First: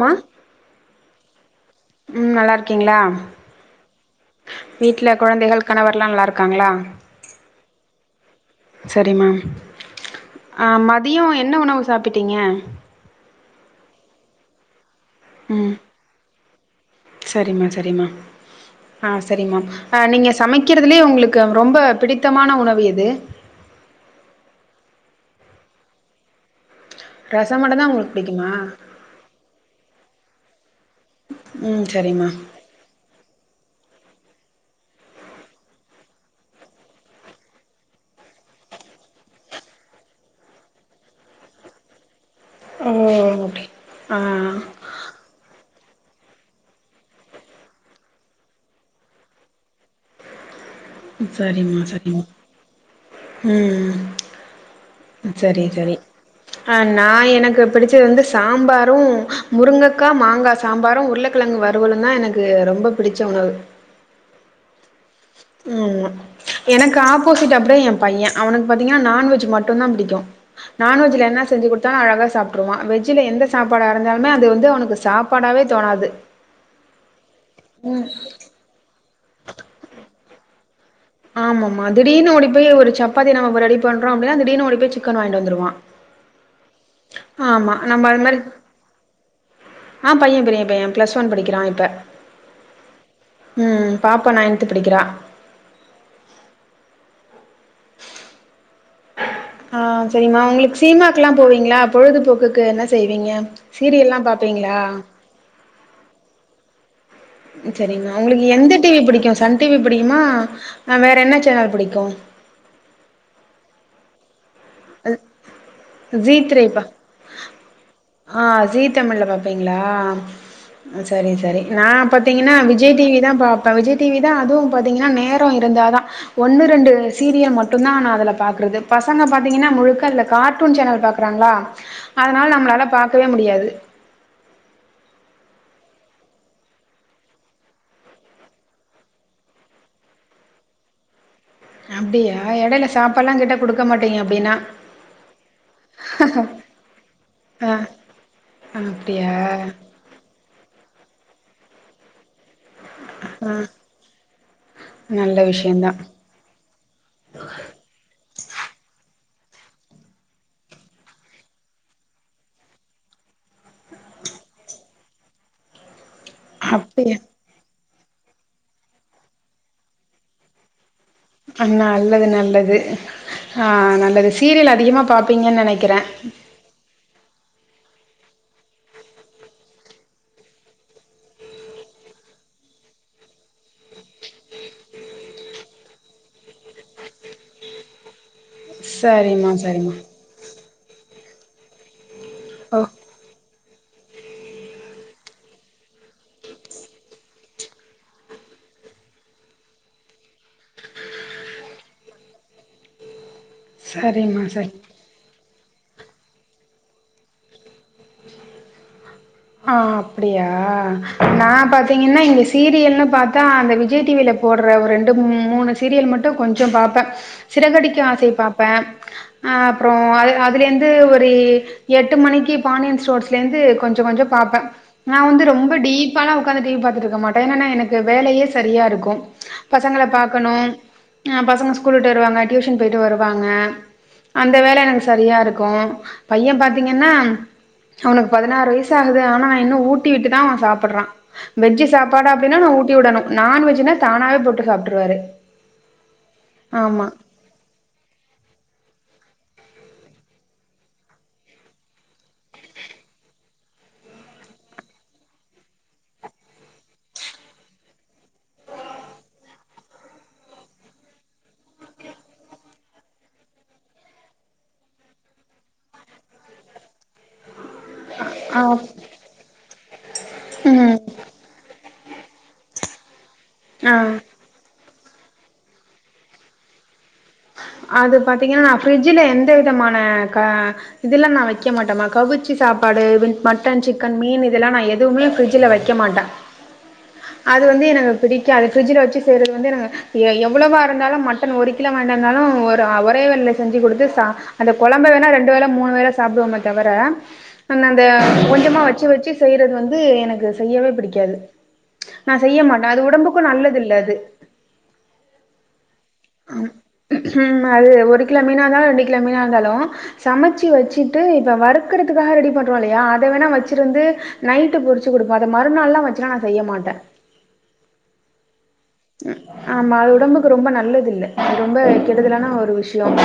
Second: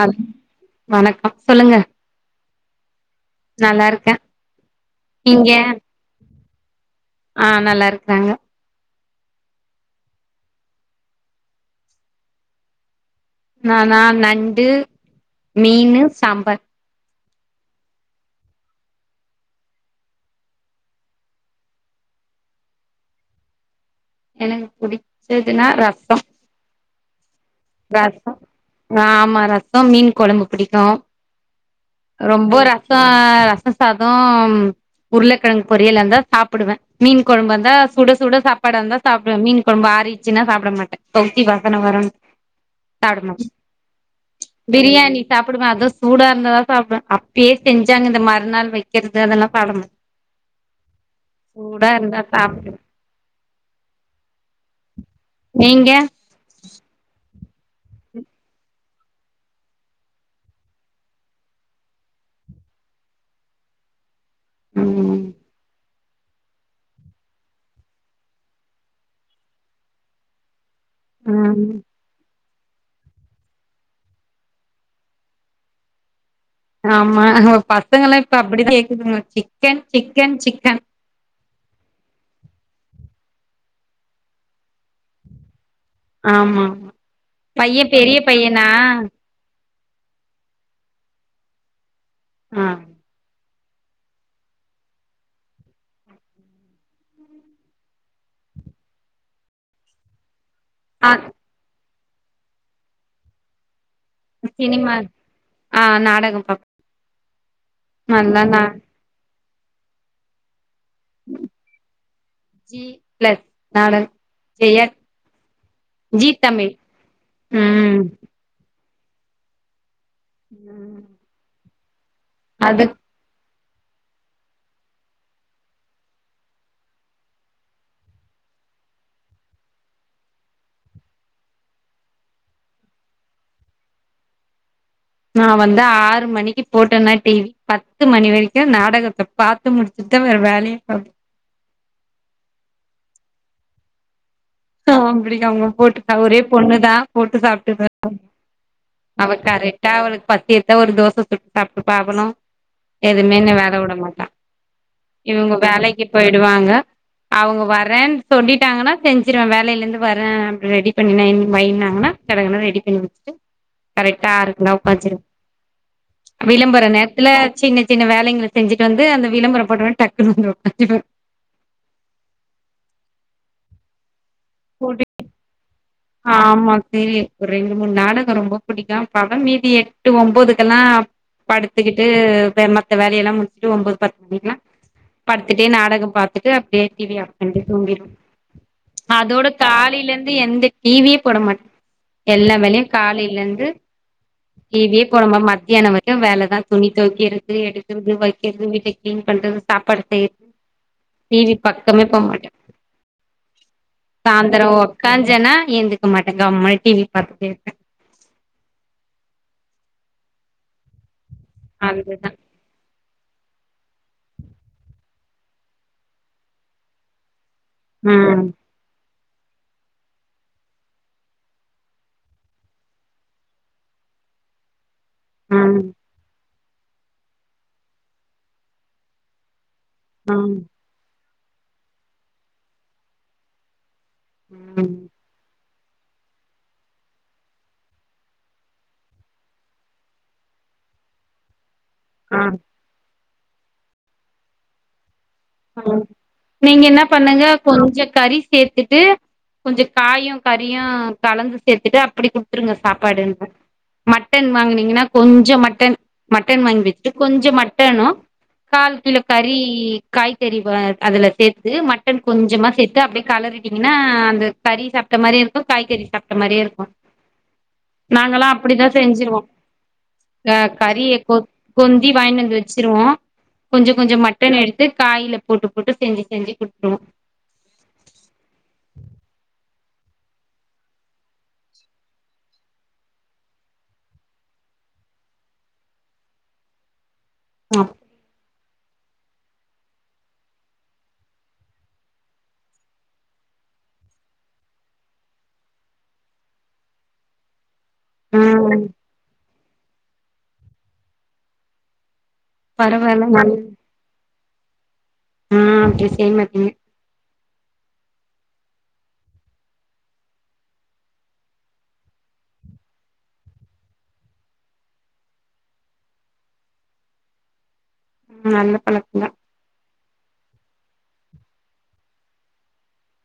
அ வணக்கம் சொல்லுங்க ம் நல்லா இருக்கீங்ளா நல்லா இருக்கே வீட்ல கொழந்தைகள் கணவர்ல்லா நல்லா இருக்காங்களா அ நல்லா இருக்றாங்க சரிம்மா அ மதியொ என்ன உணவு சாப்பிட்டீங்க நானா நண்டு ம் மீனு சாம்பார் சரிம்மா சரிம்மா ஆ சரிம்மா அ நீங்க சமைக்கிறதுலே ஒங்ளுக்கு ரொம்ப பிடித்தமான உணவு எது எனக்கு புடிச்சதுன்னா ரசொ ரசொமட்டுந் தா உங்களுக் புடிக்குமா ஆ ஆமா ரசம் மீன் குழம்பு புடிக்கு ம் சரிம்மா ரொம்ப ரச சோ ராசசாதோ உருளக்கிழங்கு பொரியலா இருந்தா சாப்டுவே மீன் குழம்பாயிருந்தா சுட சுட சாப்பாடயிருந்தா சாப்டுவே மீன் குழம்பு ஆறிடுச்சுனா சாப்ட மாட்ட கவுச்சி வாசன வரு ஓ சாப்பிட மாட்டே அப்டி ஆ பிரியாணி சாப்டுவே அதுவு சூடா இருந்ததா சாப்படுவ அப்பயே செஞ்சு இந்த மறுநாள் வக்கறது அதெல்லா சாப்ட மாட்ட செரிம்மா இருந்தா செரிம்மா சாப்டு ம் ம் செரி நீங்க செரி அ நா எனக் புடிச்சது வந்து சாம்பாரு முருங்கக்கா மாங்கா சாம்பாரு உருள க்கிழங்கு வறுவலு தா எனக் ரொம்ப புடிச்ச உணவு ம் ம் ஆமா எனக்கு ஆப்போசிட் அப்டியே ஏ பைய அவனுக்கு பாத்தீங்னா நான்வெஜ் மட்டுதா புடிக்கு நான்வெஜ்ல என்ன செஞ்சி ம் கொடுத்தாலு அழக சாப் ட்றுவா வெஜ்ஜல எந்த சாப்பாட இருந்தாலுமே அது வந்து அவனுக்கு சாப்பாடாவே தோணாது ஆமா பசங்க எல்லா இப்ப அப்டி கேக்குதுங்க சிக்கன் சிக்கன் சிக்கன் ஆமாம்மா திடீர் ஓடிய ஒரு சப்பத்தி நம்ம ரெடி பண்றோ அப்டினா திடீர்னு ஓடி போய் சிக்கன் வாங்கிட்டு வந்துடுவா ஆமா‌ ஆமா பைய நம்ம பெரிய அது மாரி பையனா ஆ பைய பெரிய பைய ப்ளஸ் ஒன் படிக்கறா இப்ப ஆ ம் பாப்பா நைன்து படிக்கறா ஆ செரிம்மா உங்களுக்கு ஆ சீனிமாக்கு எல்லா போவீங்ளா பொழுதுபோக்குக்கு என்ன செய்வீங்க சீரியல் எல்லா சினிமா ஆ நடக பாப் செரிங்களா நல்லா உங்களுக்கு நா எந்த டிவி புடிக்கு சன் டி வி புடிக்குமா வேற என்ன சேனல் புடிக்கு ஜி பெளக் நானன் ஜெய ஜி ஜீ தமிழ் த்ரீப்பா ம் ஆ ஜி தமிழ்ல பாப்பீங்ளா சேரி சேரி நா பாத்தீங்னா அது விஜய் டிவி தா பாப்பே விஜய் டிவி தா அதுவு பாத்தீங்னா நேரோ இருந்தாத ஒன்னு ரெண்டு சீரியல் மட்டுதா நா அதுல பாக்கறது பசங்க பாத் தீங்னா முழுக்க அதுல கார்ட்டூன் சேனல் பாக்கறாங்ளா அதனால நம்மளால பாக்கவே முடியாது நா வந்து ஆறு மணிக்கு போட்டன டிவி பத்து மணி வரைக்கு நாடகத்த பாத்து முடிச்சுட்டு வேற வேலையே பாப் அப்டியா இடையில சாப்பாடெல்லா கேட்டா கொடுக்க மாட்டீங்க அப்டினா அ அப்டி ஆமா போட்டு ஒரே பொண்ணு தா போட்டு ஆ சாப்ட்டுகோ அப்டியா அவ கரெக்டா அவளுக்கு பசிச்சா ஒரு தோசை சுட்டு சாப்ட்டுப்பா அவளு எதுவுமே ஆ என்ன வேலை விட மாட்டா நல்ல இவங்க விஷயந்தா வேலைக்கு போயி டுவாங்க அவங்க வரனு சொல்லிட்டாங்கனா செஞ் சுடுவ வேலையில இருந்து வர அப்டி ரெடி பண்ணிவைனாங்கனா கட கடனு ரெடி பண்ணி வச்சிட்டு கரெக்டா இருக்குனா உக்காச்சுடுவ விளம்பற அப்டியா நேரத்துல சின்ன சின்ன வேலைகள செஞ்சிட்டு வந்து அந்த விளம்பர போட்டப்ப டக்குன்ன வந்து உககாந்துடுவ நல்லது நல்லது ஆ நல்லது சீரியல் போட்டு அதிகமா பாப்பீங்கனு நெனைக்கற ஆமா சீரியல் ஒரு ரெண்டு மூணு நாடகம் ரொம்ப புடிக்கு பகல் மீதி எட்டு ஒன்பதுக்கெல்லா படுத்துக்கிட்டு மத்த வேலையெல்லா முடிச்சுட்டு ஒன்பது பத்து மணிக் எல்லா படுத்துட்டே நாடகம் பாத்துட்டு அப்டியே டிவி ஆஃப் பண்ணிட்டு தூங்கிடுவ அதோட சரிம்மா சரிம்மா தாலிலந்து எந்த டிவியே போட மாட்டே எல்லா ஓ வேலையு காலையில இருந்து டிவியே போடாம மத்தியானம் வரைக்கு வேலை தா துணி தோவக்கறது எடுக்கறது வக்கிறது வீட்ட கிளீன் பண்றது சாப்பாடு செய் டி வி பக்கமே போ மாட்ட சரிம்மா சாயந்திர சரி உக்காஞ்சன்னா எந்திரிக்க மாட்ட கம்முனு டி வி பாத்துட்டே இருப்ப ஆ அப்டியா நா பாத்தீங்கன்னா அதுதா இங்க ஸ் சீரியல்ன்னு பாத்தா விஜய் டி வி யில போடுற ஒரு ரெண்டு மூணு சீரியல் கொஞ்ச பாப்ப சிறகடிக்க ஆசை ம் பாப்பே ஆ அப்புறோ அது அதுலேருந்து ஒரு எட்டு மணிக்கு பாண்டியன் ஸ்டோர்ஸ்லேருந்து கொஞ்ச கொஞ்ச பாப்ப நா வந்து ரொம்ப ம் டீப் ப்பாலா உக்காந்து டிவி பாத்துட்டு இருக்க மாட்டே என்னன்னா எனக்கு வேலையே சரியா இருக்கும் பசங்கள பாக்கணு ம் ஆ பசங்க ஸ்கூல் விட்டு வருவாங்க டியூஷன் போயிட்டு வருவாங்க அந்த வேல ம் எனக்கு சரியா இருக்கும் பைய பாத்தீங்கன்னா அவனுக்கு பதினாறு வய சாகுது ஆனா நா இன்னு ஊட்டி விட்டுதா அவ சாப்புட்றா வெஜ்ஜு சாப்பாடு ஆ அப்டின்னா நா ஊட்டி விடணு நான்வெஜ்னா தானாவே போட்டு சாப்ட்டுருவாரு நீங்க என்ன பண்ணுங்க கொஞ்ச கறி சேர்த்துட்டு கொஞ்ச காயும் கறியும் கலந்து சேத்துட்டு அப்டி குடுத்து சுங்க சாப்பாடுன்ன மட்டன் வாங்குனீங்கன்னா கொஞ்ச மட்டன் மட்டன் வாங்கி வச்சுட்டு கொஞ்ச மட்டனு கால் கிலோ கறி காய்கறி வ அதுல சேத்து மட்டன் கொஞ்சமா சேத்து அப்டியே களறிட்டீங்கன்னா அந்த கறி சாப்ட்ட மாரியு இருக்கு காய்கறி சாப்ட்ட மாரியு இருக்கு நாங்கல்லா ஆ அப்டிதா செஞ்சிருவோ அந்த ம் கறிய கோத் கொந்தி வாங்கின்னு வந்து வச்சிருவோ கொஞ்ச ஆ கொஞ்ச மட்டன் எடுத் து காய்ல போட்டு போட்டு செஞ்சு செஞ்சு குடுத்துருவோ அது பாத்தீங்கன்னா ஃபிரிட்ஜுல எந்த விதமான க இதெல்லா நா வக்க மாட்டம்மா கவிச்சி சாப்பாடு வின் மட்டன் சிக்கன் மீன் இதெல்லா நா எதுவுமே ஃப்ரிட்ஜுல வக் க மாட்ட அது ஆ வந்து எனக்கு பிடிக்காது ஃபிரிட்ஜுல வச்சு செய்றது வந்து எனக் எ எவ்ளோவா இருந்தாலு மட்டன் ஒரு கிலோ வாங்கிட்டு வந்தாலு ஒரு ஒரே வேலைல செஞ்சுக் குடுத்து சா அந்த கொழம்ப வேணா ரெண்டு வேள மூனு வேல சாப்டுவோமே தவர ந அந்த கொஞ்சமா வச்சு வச்சு செய்றது வந்து எனக்கு செய்யவே பிடிக்காது நா செய்ய மாட்ட அது பரவால்ல உடம்புக்கு நல்லது இல்ல அது ம் அப்டி செய்ய மாட்டீங்க அது ஒரு கிலோ மீனா இருந்தாலு ரெண்டு கிலோ மீனா இருந்தாலு சமச்சு வச்சுட்டு இப்ப வறுக்கறதுக்காக ரெடி பண்றோ இல்லையா அத வேனா வச்சுருந்து நைட்டு பொறிச்சு குடுப்ப அத மறுநாள்லா வச்சுலா நா செய்ய மாட்ட நல்ல பழக் ஆமா அது உடம்புக்கு ரொம்ப நல்லதுல்ல ரொம்ப கெடுதலான ஒரு விஷ்யம்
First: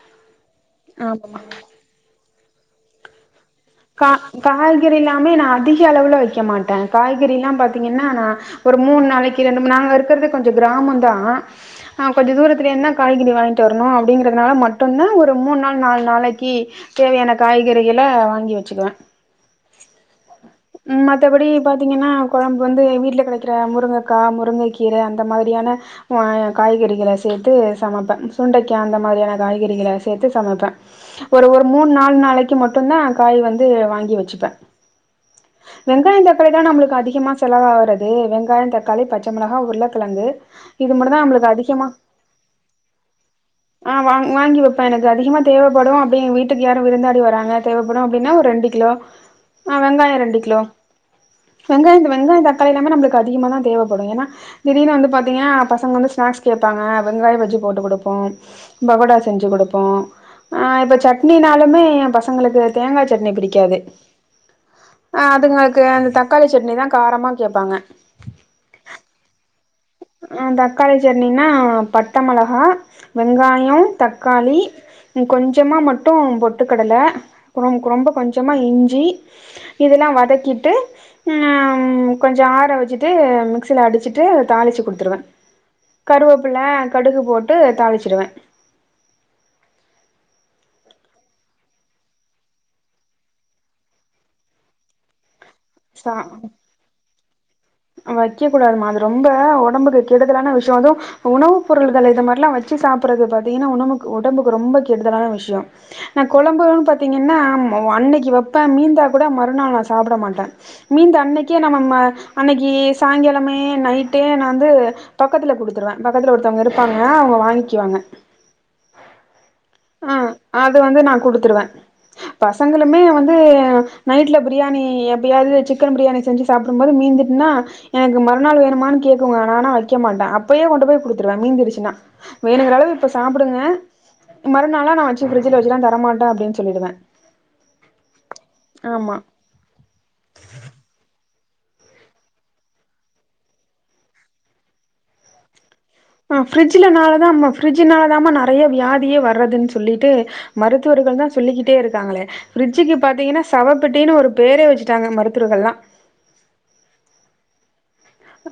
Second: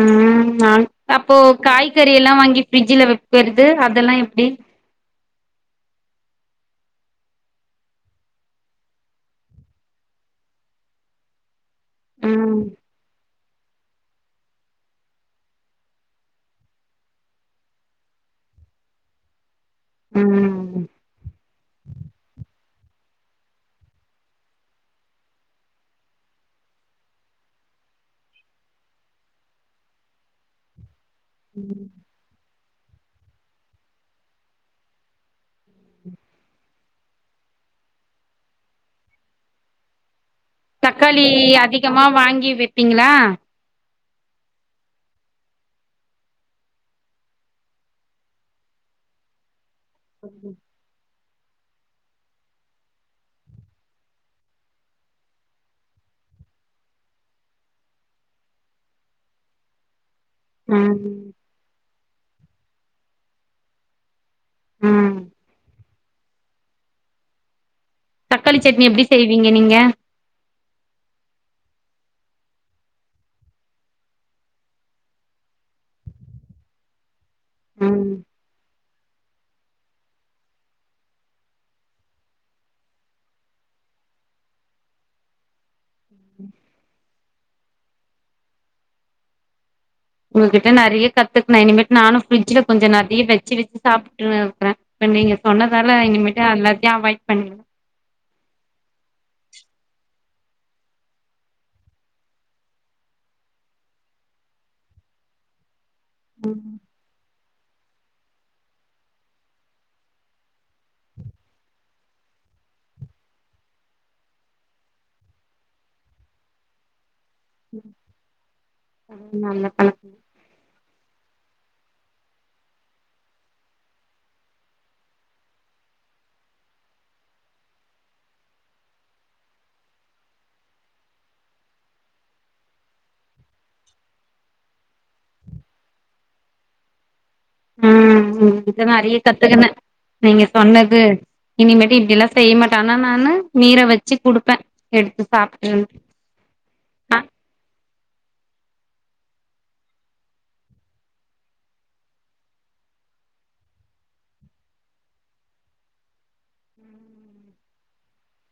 ம் அப்போ ஆமாமா காய்கறி எல்லா வாங்கி ஃப்ரிட்ஜ்ல வக்கறது கா காய்கறில்லாமே நா அதிக அளவுல வக்க மாட்ட காய்கறி எல்லா பாத்தீங்கன்னா நா ஒரு மூணு நாளைக்கு ரெண்டு மூணு நாங்க இருக்கறது கொஞ்ச கிராமந்தா ஆ கொஞ்ச ம் தூரத்திலேருந்துதா காய்கறி வாங்கிட்டு வரணு அப்டிங்கிறதுனால மட்டு்ந்தா ஒரு மூணு நாள் நால் நாளைக்கி தேவையான காய்கறிகள வாங்கி வச் சுக்குவ ம் மத்தபடி பா்த்தீங்கன்னா கொழம் கு வந்து வீட்ல கெடைக்றகி முருங்கக்கா முருங்கக்கீர அந்த மாதிரியான ஆ காய்கறிகள சேத்து சமப்ப சுண்டைக்கா அந்த மாரியான காய்கறிகள சேத்து சமப்ப ஒரு ஒரு மூண் நால் நாளைக்கு மட்டுந்தா காய் வந்து வாங்கி வச்சுப்ப வெங்காய தக்காளி தா நம்ளுக்கு அதிகமா செலவாரது வெங்காய தக்காளி பச்ச மொளகா உருளக்கழங்கு தக்காளி அதிகமா வாங்கி வேப்பீங்ளா ஆ வாங் வாங்கி வைப்ப எனக்கு அதிகமா தேவப்படு அப்டிங் வீட்டுக்கு யாரு விருந்தாடி வராங்க தேவைப்படு அப்டின்னா ரெண்டு கிலோ ஆ வெங்காய ரெண்டு கிலோ வெங்காயந்த வெங்காய தக்காளி எல்லாமே நம்மளுக்கு அதிகமா தா தேவைப்படு ஏனா திடீர்னு வந்து பாத்தீங்கனா பசங்க வந்து ஸ்நாக்ஸ் கேபாங்க வெங்காய பஜ்ஜி போட்டு குடுப்போ பகோடா செஞ்சு குடுப்போ அ இப்ப ம் சட்னினாலுமே ஏன் பசங்களுக்கு தேங்கா சட்னி பிடிக்காது ம் அ அதுங்களுக்கு அந்த தக்காளி சட்னிதா காரமா கேப்பாங்க தக்காளி சட்னி எப்டி செய்வீங்க நீங்க ஆ தக்காளி சட்னின்னா பட்ட மெளகா வெங்காயோ தக்காளி கொஞ்சமா மட்டு பொட்டுக்கடல ரொம் ரொம்ப ம் கொஞ்சமா இஞ்சி இதெல்லா வதக்கிட்டு ம் கொஞ்ச ஆற வச்சுட்டு மிக்சில அடிச்சிட்டு தாளிச்சு கொடுத்துருவ கருவேப்புள்ள கடுகு போட்டு தாளிச்டுவ உங்ககிட்ட நறைய கத்துக்கணு இனிமேட்டு நானு ஃப்ரிட்ஜல கொஞ்ச நறைய வச்சு வச்சு சாப்ட்ருவ க்குற இப்ப நீங்க சொன்னதால இனிமேட்டு அல்லாத்தையு அவாய்ட் பண்ணி வக்கக் கூடாதுமா அது ரொம்ப ஒடம்புக்கு கெடுதலான விஷ்யோ அது உணவுப் பொருள்கள் இத மாரில்லா வச்சு சாப்புட்றது பாத்தீன்னா உணவுக்கு உடம்புக்கு ரொம்ப கெடுதலான விஷ்யோ நா கொழம்புன் பாத்தீங்கன்னா மொ அன்னக்கி வப்ப மீனந்தா கூட மறுநாள் நா சாப்ட மாட்ட மீந்த அன்னக்கே நம்ம ம அன்னக்கி சாயங்காலமே நைட்டே நா வந்து பக்கத்துல குடுத்துருவே பக்கத்துலே ஒருத்தவங்க இருப்பாங்க அவங்க வாங் கிவாங்க நல்ல ஆ பழக்கம் அது வந்து நா குடுத்துருவ பசங்களுமே வந்து நைட்ல பிரியாணி எப்பயாது சிக்கன் பிரியாணி செஞ்சி சாப்புடும்போது மீந்துட்னா எனக்கு மறுநாள் வேணமான் கேக்குங்க நானா வக்க மாட்ட அப்பயே கொண்டு போய் குடுத்துருவ மீந்திடுச்சுனா வேணுங்குற அளவு இப்ப சாப்டுங்க மறுநாளா நாவச்சி ஃப்ரிஜில வச்சுல்லா தரமாட்ட அப்டின் சொல்லிடுவ ம் ம் கிட்ட ப நெறைய கத்துகுன நீங்க சொன்னது இனிமேட்டு இப்டில்லா செய்ய மாட்ட ஆனா நானு மீர வச்சி குடுப்ப எடுத்து சாப்ட்ரு ஆ ஃப்ரிட்ஜலனால நாலாதாமா ஃப்ரிட்ஜனாலதாமா நறையா வியாதியே வர்றதுன் சொல்லிட்டு மருத்துவர்கள் தா சொல்லிக்கிட்டே இருக்காங்களே பிரரிட்ஜுக்கு பாத்தீங்கன்னா சவ பெட்டின்னு ஒரு பேரே வச்சிட்டாங்க மருத்துவர்கள்லா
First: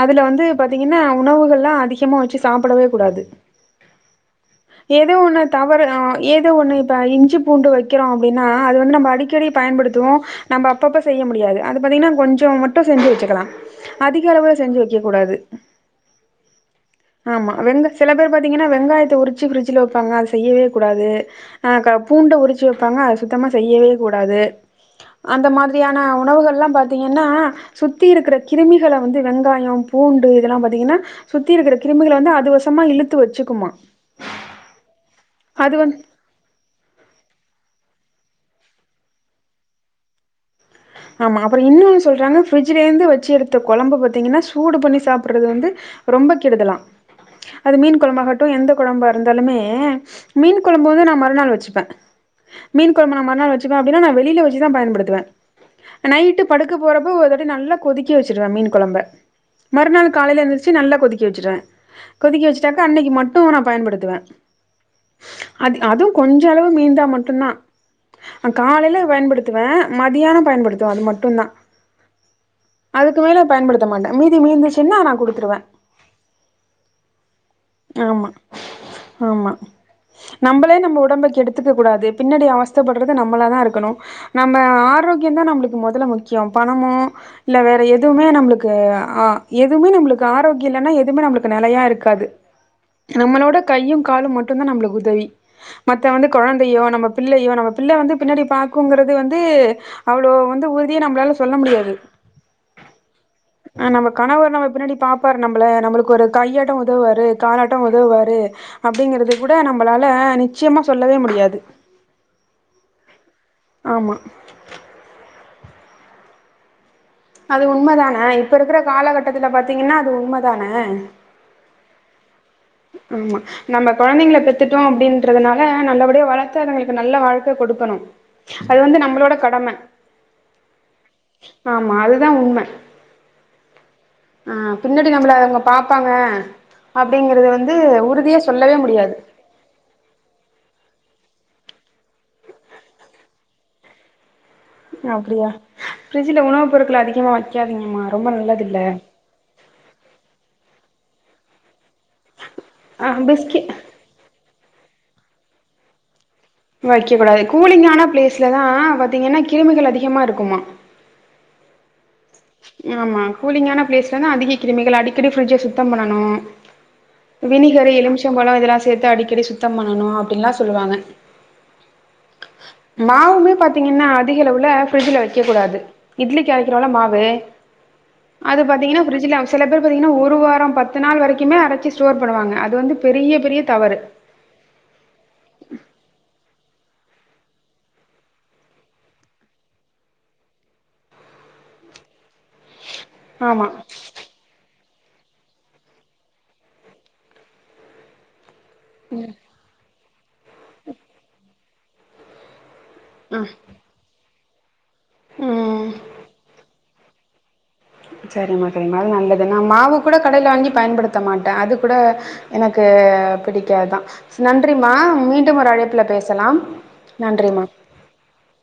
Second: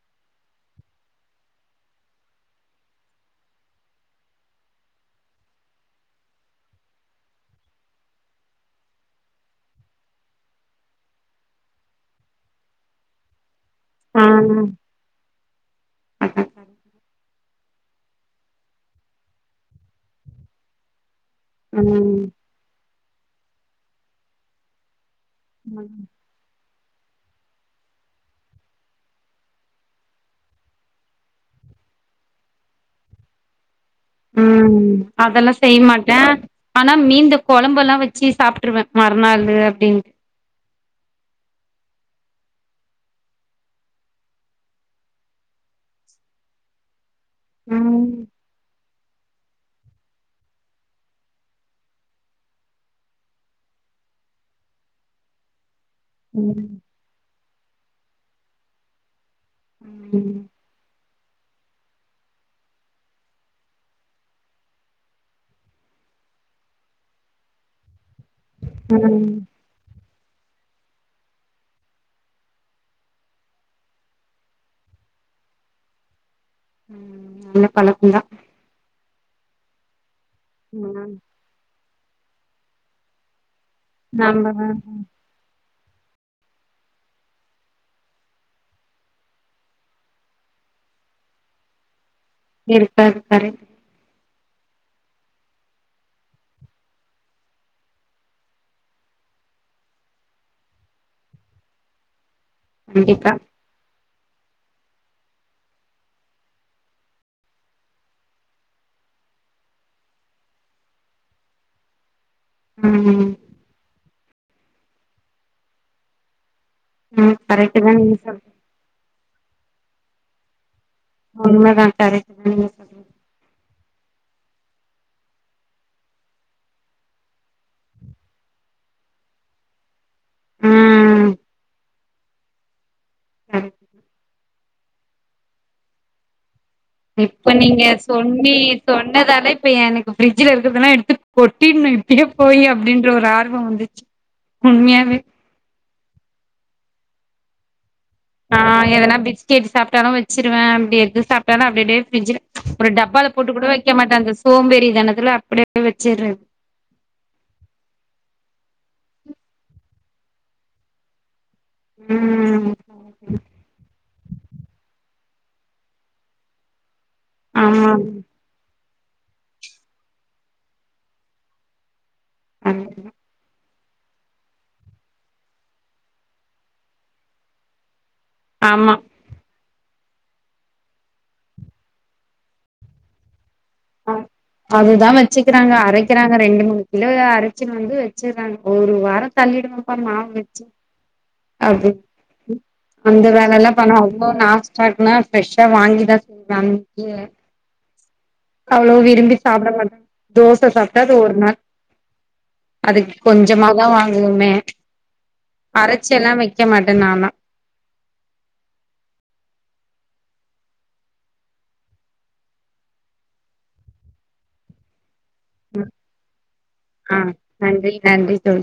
அதுல வந்து பாத்தீங்கன்னா உணவுகள்ல்லா அதிகமா வச்சி சாப்டவே கூடாது ஏதோ ஒண்ணு தவறு அ ஏதோ ஒண்ணு இப்ப இஞ்சி பூண்டு வக்கிறோ அப்டின்னா அது வந்து நம்ப அடிக்கடி பயன்படுத்துவோ நம்ப அப்பப்ப செய்ய முடியாது அது பாத்தீங்ன்னா கொஞ்சோ மட்டு செஞ்சு வச்சுக்கலா களவு ஆ செஞ்சி வக்க கூடாது அதா ஆமா வெங்க சில பேர் பாத்தீங்கன்னா வெங்காயத்த உரிச்சி பிரஃட்ஜில வைப்பாங்க அத செய்யவே கூடாது அ க ம் பூண்ட உரிச்சு வைப்பாங்க அத சுத்தமா செய்யவே கூடாது அந்த மாதிரியான உணவுகள்லா பாத்தீங்கன்னா சுத்தி இருக்கிற கிருமி கள வந்து வெங்காய பூண்டு இதெல்லா பாத்தீங்கன்னா சுத்தி இருக்குற கிருமிகள வந்து அதுவசமா இழுத்து வச்சுக்குமா ம் அதல்லா அது செய் வந்து மாட்ட ஆனா மீந்த கொழம்பல்லா வச்சு சாப்ட்டுருவ மறுநாள் அப்டின்னு ஆமா அப்புறம் இன்னுமே சொல்றாங்க ஃப்ரிட்ஜலருந்து வச்சி எடுத்த குழம்பு பார்த்தீங்கன்னா சூடு பண்ணி சாப்பிடறது வந்து ரொம்ப கெடுதலா அது மீன் ம் குழம்பகட்டும் எந்த குழம்பா இருந்தாலுமே மீன் குழம்பு வந்து நா மறுநாள் வச்சுப்ப மீன் குழம்ப நா மறுநாள் வச்சிக்கலா அப்படின்னா நா வெளில வச்சிதா பயன்படுதுவ நைட்டு படுக்க போறப்போ ஒரு வாட்டி நல்லா கொதிக்க வச்சிருவ மீன் குழம்ப மறுநாள் ம் காலைல எந்திரிச்ச நல்ல கொதிக்க வச்சிருவ கொதிக்க வச்சுாடாக்கா அன்னைக்கி மட்டும் நா பயன்படுத்துவ அது அதுவு கொஞ்ச அளவு மீந்தா மட்டுதா ஆ காலையிலே ம் பயன்படுத்துவ மதியானோ பயன்படுத்துவ அது மட்டும் தா அதுக்கு மேல பயன்டுத்த மாட்ட மீதி மீந்தந்துச்சின்னா நா குடுத்துருவே ம் பழக்கந்தா ஆமா ஆமா நம்மளே நம்ம ம் உடம்ப கேடுத்துக்க கூடாது பின்னாடி அவஸ்தப்படுறது நம்மள தா இருக்கணும் நாம நம்ம ஆரோக் கியம் நம்மளுக்கு முதல்ல முக்கியோ பணமோ இல்ல வேற எதுவுமே நம்மளுக்கு ஆ எதுவுமே நம்மளுக்கு ஆரோக்கியம் இல்லன்னா எதுவுமே நம்மளுக்கு நிலையா இருக்காது இருக்காரு நம்மளோட கரெக்ட் கையு காலு மட்டும் தா நம்மளக்கு உதவி மத்த வந்து குழந்தையோ நம்ம பிள்ளையோ நம்ம பிள்ள வந்து பின்னாடி பாக்குங்கிறது வந்து அவ்வளோ வந்து ஊறுதியே நம்மளால சொல்ல முடியாது கண்டிப்பா ஆ நம்ம கணவர் நம்ம பின்னாடி பாப்பாரு நம்மள நம்மளுக்கு ஒரு கையாட்டோ உதவுவாரு காலட்டோ உதவுவாரு அப்படிங்கறது கூட நம்மளால நிச்சயமா சொல்லவே முடியாது ம் ஆமா ம் அது கரெக்ட் தா நீங்க உண்மதானே சொல்றது இப்ப இருக்கிற காலகட்டத்துல பாத்தீங்கன்னா அது உண்மதானே உண்ம தா கரெக்ட் சொல்றது ஆமா நம்ம குழந்தைங்க பெத்துட்டோ அப்படின்றதுனால நல்லபடியா வளர்த்து அதுங்களுக்கு நல்ல வாழ்க்க கொடுக்கணும் அது வந்து நம்மளோட கடம ம் ஆமா அதுதா உண்மை சரி ஆ பின்னாடி நம்மள அவங்க பாப்பாங்க அப்டிங்கறது இப்ப வந்து நீங்க உறுதியா சொன்னி சொல்லவே முடியாது சொன்னதாலே இப்ப எனக்கு ஃப்ரிட்ஜ்ல இருக்கிறதுெல்லா எடுத்து கொட்டிடணும் இப்படியே போய் அப்படின்ர ஒரு ஆர்வம் வந்துச்சு உண்மையாவே அப்படியா பிரிட்ஜ்ல உணவு பொருட்க்கள் அதிகமா வைக்காதீங்கம்மா ரொம்ப நல்லது இல்ல கேட்டு சாப்பிட்டாலும் வச்சிருவ அப்படி எது சாப்பிட்டாலு அப்படியே ஃபிரிட்ஜ் ஒரு ஆ டப்பால போட்டு பிஸ்கி கூட வ வைக்க மாட்டே அந்த சோம்பேறி தினத்துல அப்படியே வச்சுடுற வைக்க கூடாது கூலிங்கான பிளேஸ்ல தா பாத்தீங்கன்னா கிருமிகள் அதிகமா இருக்குமா உம் ஆமா கூலிங்கான பிளேஸ்லதா அதிக கிருமிகள் அடிக்கடி ஃபிரிட்ஜ் சுத்தம் பண்ணனும் விணிகரு ஆமா எலிமிசம் பழம் இதெல்லா சேர்த்து அடிக்கடி சுத்தம் பண்ணணும் அப்படின்னுல்லா சொல்லுவாங்க ஆமா மாவுமே பாத்தீங்கன்னா அதிகளவுவல்ல ஃபிரிட்ஜ்ல வைக்க கூடாது இட்லி அறைகிறோல மாவு அது ஆமா பாத்தீங்கன்னா பிரட்ஜ்ல சில பேர் பாத்திங்கன்னா ஒரு வாரம் பத்து நாள் வரைக்குமே அரைச்சி ஸ்டோர் பண்ணுவாங்க அது வந்து பெரிய பெரிய தவறு அதுதா வச்சுக்கிறாங்க அரைக்கிறாங்க ரெண்டு மூணு கிலோ அரைச்சுனுு வந்து வச்சக்கறாங்க ஒரு வாரம் தள்ளிடுவப்பா மாவு வச்சு அப்படி அந்த வேல ஆமா எல்லா பண்ணா ரொம்ப நாஸ்டா இருக்குா ஃப்ரெஷ்ஷா வாங்கி தா சொன்ன அன்னைக்கு அவ்வளே விரும்பி சாப்பிட மாட் தோசை சாப்பிட்டா அது ஒரு நாள் அதுக்கு ம் கொஞ்சமாதா வாங்குவமே ம் அரை ச்சு எல்லா வைக்க மாட்டே நால்ல சரிம்மா சரிம்மா அது நல்லதுன்னா மாவு கூட கடைல வாங்கி பயன்படுத்த மாட்டே அது கூட எனக்கு பிடிக்காது தா நன்றிமா மீண் டும் ஒரு அழைப்புல பேசலா ஆ நன்றிமா நன்றி நன்றி தோழி